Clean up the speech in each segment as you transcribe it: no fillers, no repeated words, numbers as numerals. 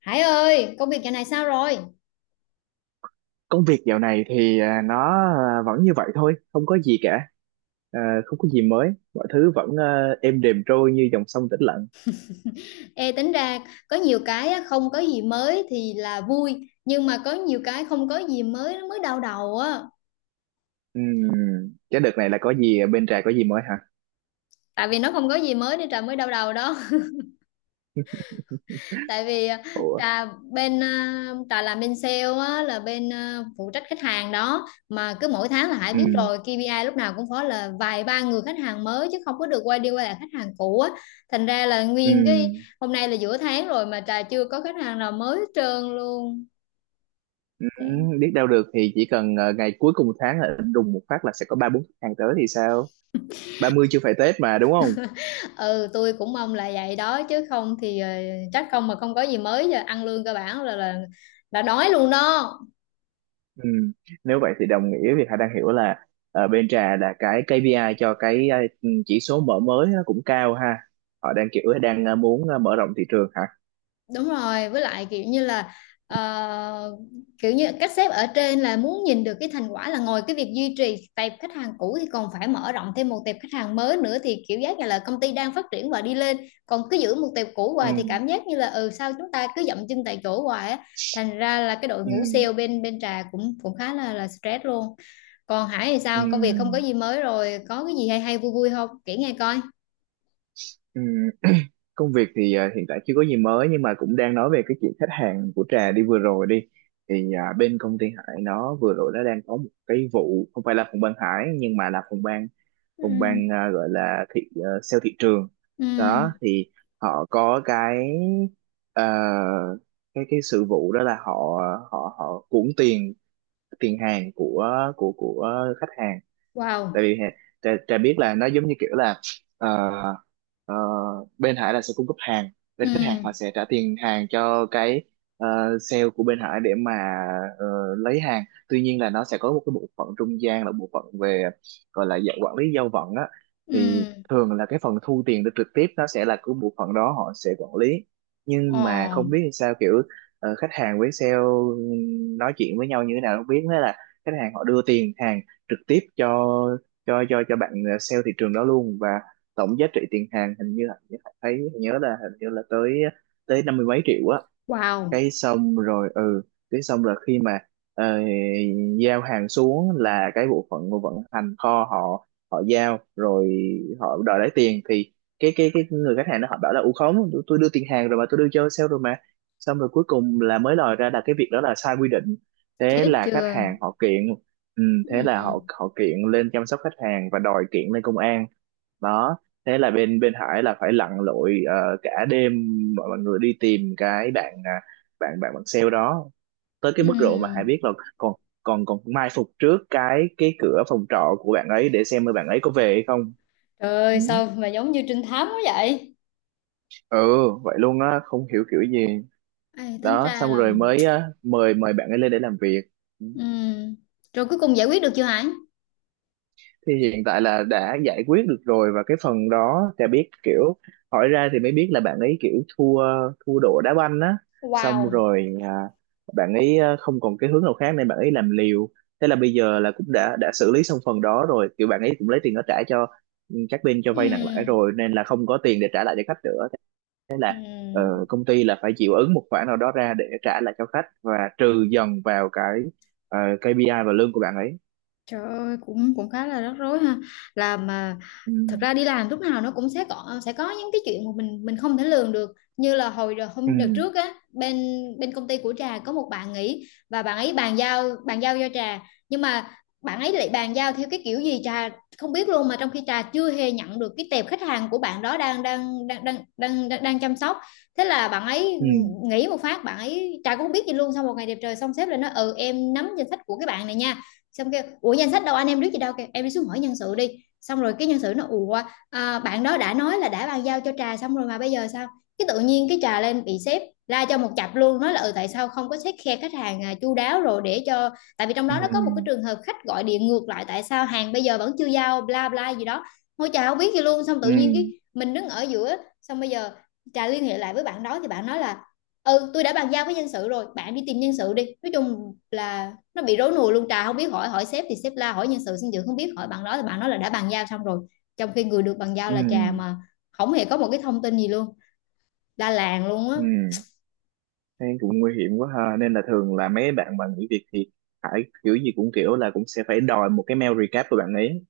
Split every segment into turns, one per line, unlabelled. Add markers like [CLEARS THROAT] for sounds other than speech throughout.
Hải ơi, công việc dạo này sao rồi?
Công việc dạo này thì vẫn như vậy thôi, không có gì cả. À, không có gì mới, mọi thứ vẫn êm đềm trôi như dòng sông tĩnh lặng.
Ê, tính ra có nhiều cái á, không có gì mới thì là vui, nhưng mà có nhiều cái không có gì mới nó mới đau đầu á.
Ừm, cái đợt này là có gì ở bên Trà, có gì mới hả?
Tại vì nó không có gì mới nên Trà mới đau đầu đó. [LAUGHS] Tại vì
Ủa.
Trà Trà làm bên sale á, là bên phụ trách khách hàng đó, mà cứ mỗi tháng là Hải biết
Ừm.
rồi, KPI lúc nào cũng phải là vài ba người khách hàng mới chứ không có được quay đi quay lại khách hàng cũ á. Thành ra là nguyên cái
Ừm.
hôm nay là giữa tháng rồi mà Trà chưa có khách hàng nào mới hết trơn luôn. Vậy.
Ừm, biết đâu được, thì chỉ cần ngày cuối cùng tháng là đùng một phát là sẽ có ba bốn khách hàng tới thì sao? Ba mươi chưa phải Tết mà, đúng không?
Ừ, tôi cũng mong là vậy đó chứ không thì trách không mà không có gì mới, giờ ăn lương cơ bản là là đói luôn đó.
Ừ. Nếu vậy thì đồng nghĩa việc Hà đang hiểu là bên Trà là cái KPI cho cái chỉ số mở mới nó cũng cao ha. Họ đang kiểu đang muốn mở rộng thị trường hả?
Đúng rồi, với lại kiểu như là ờ, kiểu như các sếp ở trên là muốn nhìn được cái thành quả, là ngoài cái việc duy trì tệp khách hàng cũ thì còn phải mở rộng thêm một tệp khách hàng mới nữa, thì kiểu giác như là công ty đang phát triển và đi lên. Còn cứ giữ một tệp cũ
Ừ.
hoài thì cảm giác như là, ừ, sao chúng ta cứ dậm chân tại chỗ hoài á. Thành ra là cái đội
Ừ.
ngũ sale bên bên Trà cũng cũng khá là stress luôn. Còn Hải thì
Ừ.
sao? Công việc không có gì mới rồi, có cái gì hay hay vui vui không? Kể nghe coi.
Ừ. Công việc thì hiện tại chưa có gì mới, nhưng mà cũng đang nói về cái chuyện khách hàng của Trà đi, vừa rồi đi thì bên công ty Hải nó vừa rồi nó đang có một cái vụ, không phải là phòng ban Hải, nhưng mà là phòng ban
Ừ.
phòng ban gọi là sale thị trường
Ừ.
đó, thì họ có cái ờ, cái sự vụ đó là họ họ họ cuỗng tiền, tiền hàng của khách hàng. Tại
Wow.
vì Trà, Trà biết là nó giống như kiểu là ờ, ờ, bên Hải là sẽ cung cấp hàng,
Ừ.
bên khách hàng họ sẽ trả tiền hàng cho cái sale của bên Hải để mà ờ, lấy hàng. Tuy nhiên là nó sẽ có một cái bộ phận trung gian, là bộ phận về, gọi là dạng quản lý giao vận á, thì
Ừ.
thường là cái phần thu tiền được trực tiếp nó sẽ là của bộ phận đó, họ sẽ quản lý. Nhưng mà
Ồ.
không biết sao, kiểu khách hàng với sale nói chuyện với nhau như thế nào không biết, thế là khách hàng họ đưa tiền hàng trực tiếp cho cho bạn sale thị trường đó luôn. Và tổng giá trị tiền hàng hình như là, thấy nhớ là hình như là tới tới năm mươi mấy triệu á.
Wow.
Cái xong rồi, ừ, cái xong rồi khi mà ờ, giao hàng xuống là cái bộ phận của vận hành kho họ họ giao rồi, họ đòi lấy tiền, thì cái người khách hàng nó họ bảo là u khống, tôi đưa tiền hàng rồi mà, tôi đưa cho sale rồi mà. Xong rồi cuối cùng là mới lòi ra là cái việc đó là sai quy định, thế
Chết
là khách
chưa?
hàng họ kiện. Ừ, thế là
Ừ.
họ họ kiện lên chăm sóc khách hàng và đòi kiện lên công an đó. Thế là bên bên Hải là phải lặn lội cả đêm, mọi mọi người đi tìm cái bạn bạn sale đó, tới cái mức độ mà Hải
Ừ.
biết là còn còn còn mai phục trước cái cửa phòng trọ của bạn ấy để xem bạn ấy có về hay không.
Trời
Ừ,
ơi, sao mà giống như trinh thám quá vậy?
ừ, vậy luôn á, không hiểu kiểu gì.
Ê, tính
Đó,
ra
xong
là...
rồi mới mời mời bạn ấy lên để làm việc. Ừ.
Ừ. Rồi cuối cùng giải quyết được chưa Hải?
Thì hiện tại là đã giải quyết được rồi, và cái phần đó Trà biết, kiểu hỏi ra thì mới biết là bạn ấy kiểu thua thua độ đá banh á. Xong
Wow.
rồi bạn ấy không còn cái hướng nào khác nên bạn ấy làm liều. Thế là bây giờ là cũng đã xử lý xong phần đó rồi, kiểu bạn ấy cũng lấy tiền đó trả cho, ừ, các bên cho
Ừ.
vay nặng lãi rồi, nên là không có tiền để trả lại cho khách nữa.
Ừ.
Ờ, Công ty là phải chịu ứng một khoản nào đó ra để trả lại cho khách, và trừ dần vào cái KPI và lương của bạn ấy.
Trời ơi, cũng cũng khá là rắc rối ha. Là mà
Ừ.
thật ra đi làm lúc nào nó cũng sẽ có những cái chuyện mà mình không thể lường được. Như là hồi đợt
Ừ.
hôm đợt trước á, bên bên công ty của Trà có một bạn nghỉ và bạn ấy bàn giao cho Trà, nhưng mà bạn ấy lại bàn giao theo cái kiểu gì Trà không biết luôn, mà trong khi Trà chưa hề nhận được cái tệp khách hàng của bạn đó đang chăm sóc. Thế là bạn ấy
Ừ.
nghỉ một phát, bạn ấy Trà cũng không biết gì luôn. Sau một ngày đẹp trời, xong sếp lại nói ừ em nắm danh sách của cái bạn này nha. Xong kêu ủa danh sách đâu, anh em biết gì đâu, kêu em đi xuống hỏi nhân sự đi. Xong rồi cái nhân sự nó ủa bạn đó đã nói là đã bàn giao cho Trà xong rồi mà bây giờ sao? Cái tự nhiên cái Trà lên bị sếp la cho một chặp luôn, nói là ừ tại sao không có xét khe khách hàng chu đáo, rồi để cho, tại vì trong
Ừ.
đó nó có một cái trường hợp khách gọi điện ngược lại, tại sao hàng bây giờ vẫn chưa giao bla bla gì đó. Ngôi Trà không biết gì luôn, xong tự
Ừ.
nhiên cái mình đứng ở giữa. Xong bây giờ Trà liên hệ lại với bạn đó thì bạn nói là ừ tôi đã bàn giao với nhân sự rồi, bạn đi tìm nhân sự đi. Nói chung là nó bị rối nùi luôn, Trà không biết, hỏi hỏi sếp thì sếp la, hỏi nhân sự sinh dưỡng không biết, hỏi bạn đó thì bạn nói là đã bàn giao xong rồi, trong khi người được bàn giao
Ừ.
là Trà mà không hề có một cái thông tin gì luôn, la làng luôn á,
Ừ. Thế cũng nguy hiểm quá ha, nên là thường là mấy bạn mà nghỉ việc thì phải kiểu gì cũng, kiểu là cũng sẽ phải đòi một cái mail recap của bạn ấy,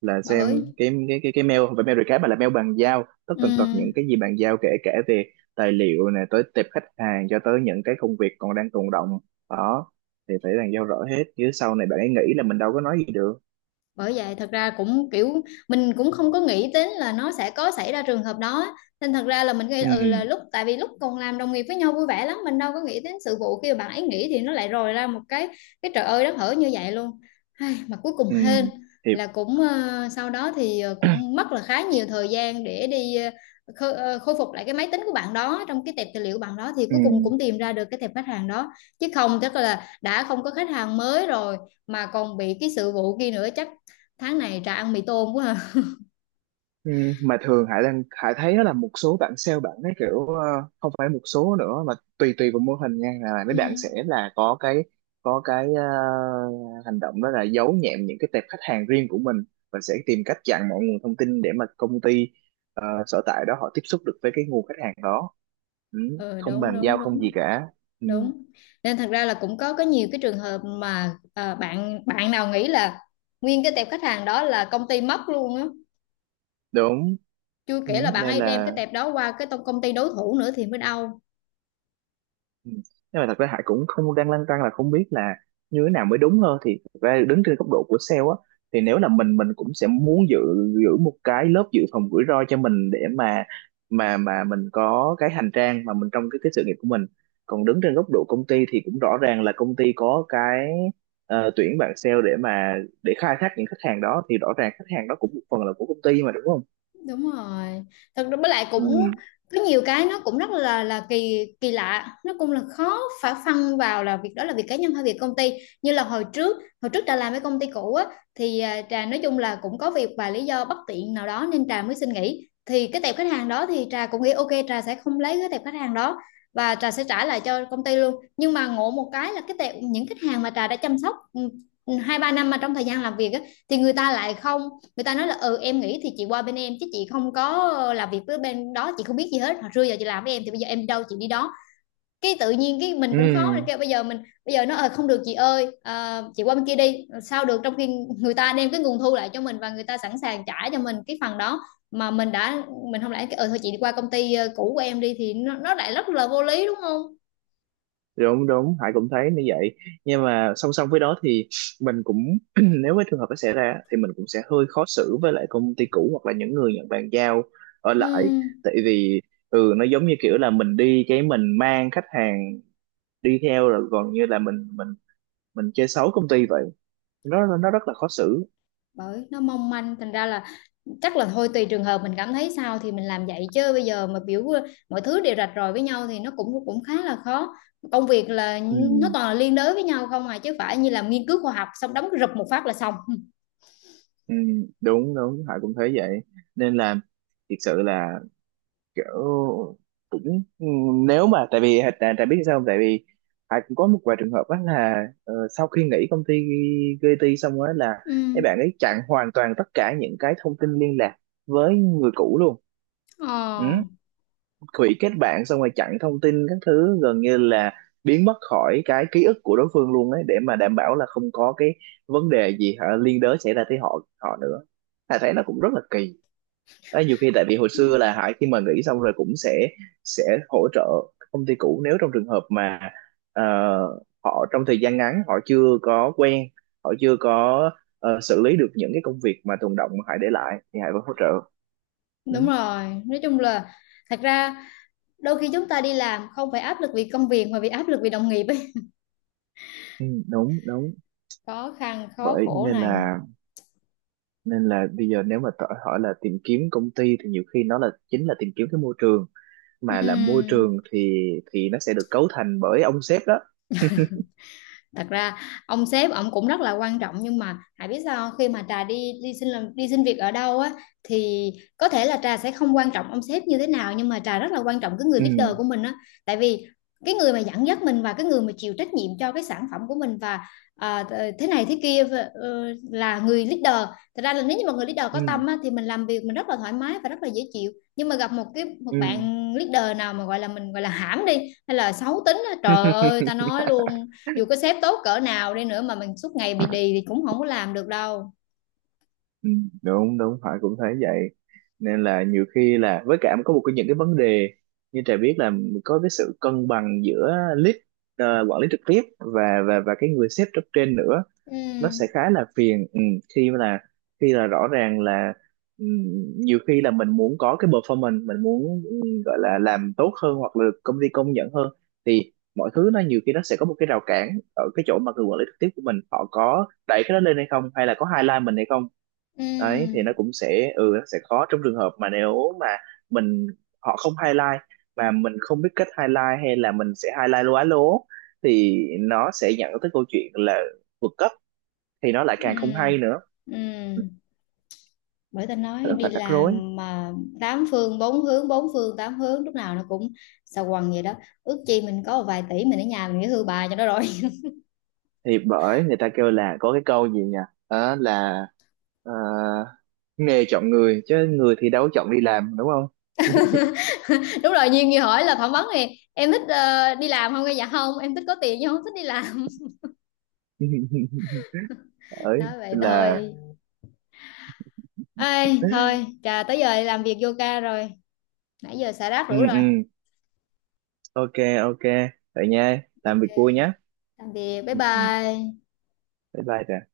là
bà
xem
ơi!
cái cái mail, không phải mail recap mà là mail bàn giao, tất
Ừ.
tần tật những cái gì bàn giao, kể cả về tài liệu, này tới tệp khách hàng, cho tới những cái công việc còn đang tồn đọng đó, thì phải bàn giao rõ hết, chứ sau này bạn ấy nghĩ là mình đâu có nói gì được.
Bởi vậy thật ra cũng kiểu, mình cũng không có nghĩ đến là nó sẽ có xảy ra trường hợp đó, nên thật ra là mình nghĩ, ừ, là
Ừ.
lúc, tại vì lúc còn làm đồng nghiệp với nhau vui vẻ lắm, mình đâu có nghĩ đến sự vụ khi mà bạn ấy nghỉ thì nó lại rồi ra một cái trời ơi đất hở như vậy luôn. Ai, mà cuối cùng
Ừ.
hên
Thì.
là cũng, sau đó thì cũng mất là khá nhiều thời gian để đi, khôi phục lại cái máy tính của bạn đó, trong cái tệp tài liệu bạn đó thì
Ừ.
cuối cùng cũng tìm ra được cái tệp khách hàng đó, chứ không chắc là đã không có khách hàng mới rồi, mà còn bị cái sự vụ kia nữa, chắc tháng này ra ăn mì tôm quá à.
Ừ, mà thường Hải đang, Hải thấy đó là một số bạn sale bạn ấy kiểu không phải một số nữa mà tùy, tùy vào mô hình nha, là mấy
Ừ.
bạn sẽ là có có cái hành động đó là giấu nhẹm những cái tệp khách hàng riêng của mình, và sẽ tìm cách chặn mọi nguồn thông tin để mà công ty sở tại đó họ tiếp xúc được với cái nguồn khách hàng đó. Ừ,
Ừ,
không
đúng
bàn giao
đúng
không gì
đúng
cả. Ừ,
đúng. Nên thật ra là cũng có nhiều cái trường hợp mà, bạn bạn nào nghĩ là nguyên cái tệp khách hàng đó là công ty mất luôn á,
đúng.
chưa
Ừ,
kể là bạn
nên
ấy đem cái
là.
tệp đó qua cái công ty đối thủ nữa thì mới đau.
Ừ. Nhưng mà thật ra Hải cũng không, đang lăn tăn là không biết là như thế nào mới đúng hơn. Thì thật ra đứng trên góc độ của sale á, thì nếu là mình cũng sẽ muốn giữ giữ một cái lớp dự phòng rủi ro cho mình, để mà mà mình có cái hành trang, mà mình trong cái sự nghiệp của mình. Còn đứng trên góc độ công ty thì cũng rõ ràng là công ty có cái tuyển bạn sale để mà, để khai thác những khách hàng đó, thì rõ ràng khách hàng đó cũng một phần là của công ty mà, đúng không?
Đúng rồi, thật ra với lại
Ừ.
cũng có nhiều cái nó cũng rất là kỳ kỳ lạ, nó cũng là khó phải phân vào là việc đó là việc cá nhân hay việc công ty. Như là hồi trước Trà làm với công ty cũ á, thì Trà nói chung là cũng có việc và lý do bất tiện nào đó nên Trà mới xin nghỉ, thì cái tệp khách hàng đó thì Trà cũng nghĩ ok Trà sẽ không lấy cái tệp khách hàng đó và Trà sẽ trả lại cho công ty luôn. Nhưng mà ngộ một cái là cái tệp những khách hàng mà Trà đã chăm sóc, ừ, hai ba năm mà, trong thời gian làm việc á, thì người ta lại không, người ta nói là ừ em nghĩ thì chị qua bên em chứ chị không có làm việc với bên đó, chị không biết gì hết, hồi xưa giờ chị làm với em thì bây giờ em đâu chị đi đó. Cái tự nhiên cái mình
Ừ,
cũng khó, mình kêu bây giờ mình, bây giờ nó không được chị ơi, chị qua bên kia đi sao được, trong khi người ta đem cái nguồn thu lại cho mình và người ta sẵn sàng trả cho mình cái phần đó, mà mình đã, mình không lẽ cái, ừ thôi chị đi qua công ty cũ của em đi, thì nó lại rất là vô lý đúng không?
đúng đúng, Hải cũng thấy như vậy. Nhưng mà song song với đó thì mình cũng [CLEARS THROAT] nếu cái trường hợp nó xảy ra thì mình cũng sẽ hơi khó xử với lại công ty cũ, hoặc là những người nhận bàn giao ở lại.
Ừ,
Tại vì, ừ, nó giống như kiểu là mình đi cái mình mang khách hàng đi theo rồi, còn như là mình mình chơi xấu công ty vậy. Nó rất là khó xử.
bởi nó mong manh, thành ra là chắc là thôi tùy trường hợp mình cảm thấy sao thì mình làm vậy, chứ bây giờ mà biểu mọi thứ đều rạch ròi với nhau thì nó cũng cũng khá là khó. Công việc là
Ừ.
nó toàn là liên đới với nhau không à, chứ phải như làm nghiên cứu khoa học xong đóng rụp một phát là xong.
Ừ, đúng đúng, Hải cũng thấy vậy. Nên là thực sự là kiểu cũng, ừ, nếu mà, tại vì tại biết sao không, tại vì Hải cũng có một vài trường hợp đó là sau khi nghỉ công ty GT xong á là
[LAUGHS] Ừ.
mấy bạn ấy chặn hoàn toàn tất cả những cái thông tin liên lạc với người cũ luôn.
ờ
Ừ. Hủy kết bạn xong rồi chặn thông tin các thứ, gần như là biến mất khỏi cái ký ức của đối phương luôn ấy, để mà đảm bảo là không có cái vấn đề gì hả liên đới xảy ra tới họ họ nữa. Hải thấy nó cũng rất là kỳ. Đấy, nhiều khi tại vì hồi xưa là Hải khi mà nghỉ xong rồi cũng sẽ hỗ trợ công ty cũ, nếu trong trường hợp mà ờ, họ trong thời gian ngắn họ chưa có quen, họ chưa có xử lý được những cái công việc mà tồn đọng mà Hải để lại, thì Hải vẫn hỗ trợ. Ừ.
Đúng rồi, nói chung là thật ra đôi khi chúng ta đi làm không phải áp lực vì công việc mà vì áp lực vì đồng nghiệp ấy,
Ừ, đúng đúng.
khó khăn khó
Bởi
khổ
nên
này.
là, nên là bây giờ nếu mà hỏi là tìm kiếm công ty thì nhiều khi nó là chính là tìm kiếm cái môi trường.
Ừ,
Mà là môi trường thì nó sẽ được cấu thành bởi ông sếp đó.
thật ra ông sếp ông cũng rất là quan trọng, nhưng mà Hải biết sao không? Khi mà Trà đi đi xin làm đi xin việc ở đâu á, thì có thể là Trà sẽ không quan trọng ông sếp như thế nào, nhưng mà Trà rất là quan trọng cái người
Ừ.
leader của mình á. Tại vì cái người mà dẫn dắt mình, và cái người mà chịu trách nhiệm cho cái sản phẩm của mình, và à, thế này thế kia, ờ, là người leader. Thật ra là nếu như mà người leader có
Ừ.
tâm á, thì mình làm việc mình rất là thoải mái và rất là dễ chịu, nhưng mà gặp một cái một
Ừ.
bạn leader nào mà gọi là, mình gọi là hãm đi, hay là xấu tính á, trời ơi ta
[LAUGHS]
nói luôn, dù có sếp tốt cỡ nào đi nữa mà mình suốt ngày bị đì thì cũng không có làm được đâu.
Ừ, đúng đúng phải, cũng thấy vậy. Nên là nhiều khi là, với cả có một cái những cái vấn đề như Trà biết là có cái sự cân bằng giữa quản lý trực tiếp và và cái người sếp cấp trên nữa, nó
Ừ.
sẽ khá là phiền. Ừ, khi mà là, khi là rõ ràng là, ừ, nhiều khi là mình muốn có cái performance, mình muốn gọi là làm tốt hơn hoặc là được công ty công nhận hơn, thì mọi thứ nó nhiều khi nó sẽ có một cái rào cản ở cái chỗ mà người quản lý trực tiếp của mình họ có đẩy cái đó lên hay không, hay là có highlight mình hay không. Đấy, thì nó
Ừ.
cũng sẽ, ừ, nó sẽ khó trong trường hợp mà nếu mà mình, họ không highlight mà mình không biết cách highlight, hay là mình sẽ highlight lố á, lố, thì nó sẽ dẫn tới câu chuyện là vượt cấp, thì nó lại
Ừ.
càng không hay nữa.
Ừ. Bởi ta
Nó
nói
rất
đi
là rắc rối.
làm mà tám phương bốn hướng bốn phương tám hướng lúc nào nó cũng xà quần vậy đó. Ước chi mình có một vài tỷ, mình ở nhà mình nghỉ hưu bà cho nó rồi.
Thì bởi người ta kêu là có cái câu gì nhỉ? Đó là ờ, nghề chọn người, chứ người thì đâu có chọn đi làm, đúng không?
[LAUGHS] Đúng rồi, Duyên như hỏi là phỏng vấn thì em thích đi làm không? Dạ không, em thích có tiền nhưng không thích đi làm.
[LAUGHS]
[LAUGHS]
Ấy
Nói vậy
là.
thôi. Ê, thôi Trà tới giờ làm việc vô ca rồi, nãy giờ xả rác đủ
Ừ. Ừ.
rồi.
OK. OK. Vậy nha, làm
Ok,
việc vui nhé.
tạm biệt, bye
Ừ, ừ.
bye.
Bye bye Trà.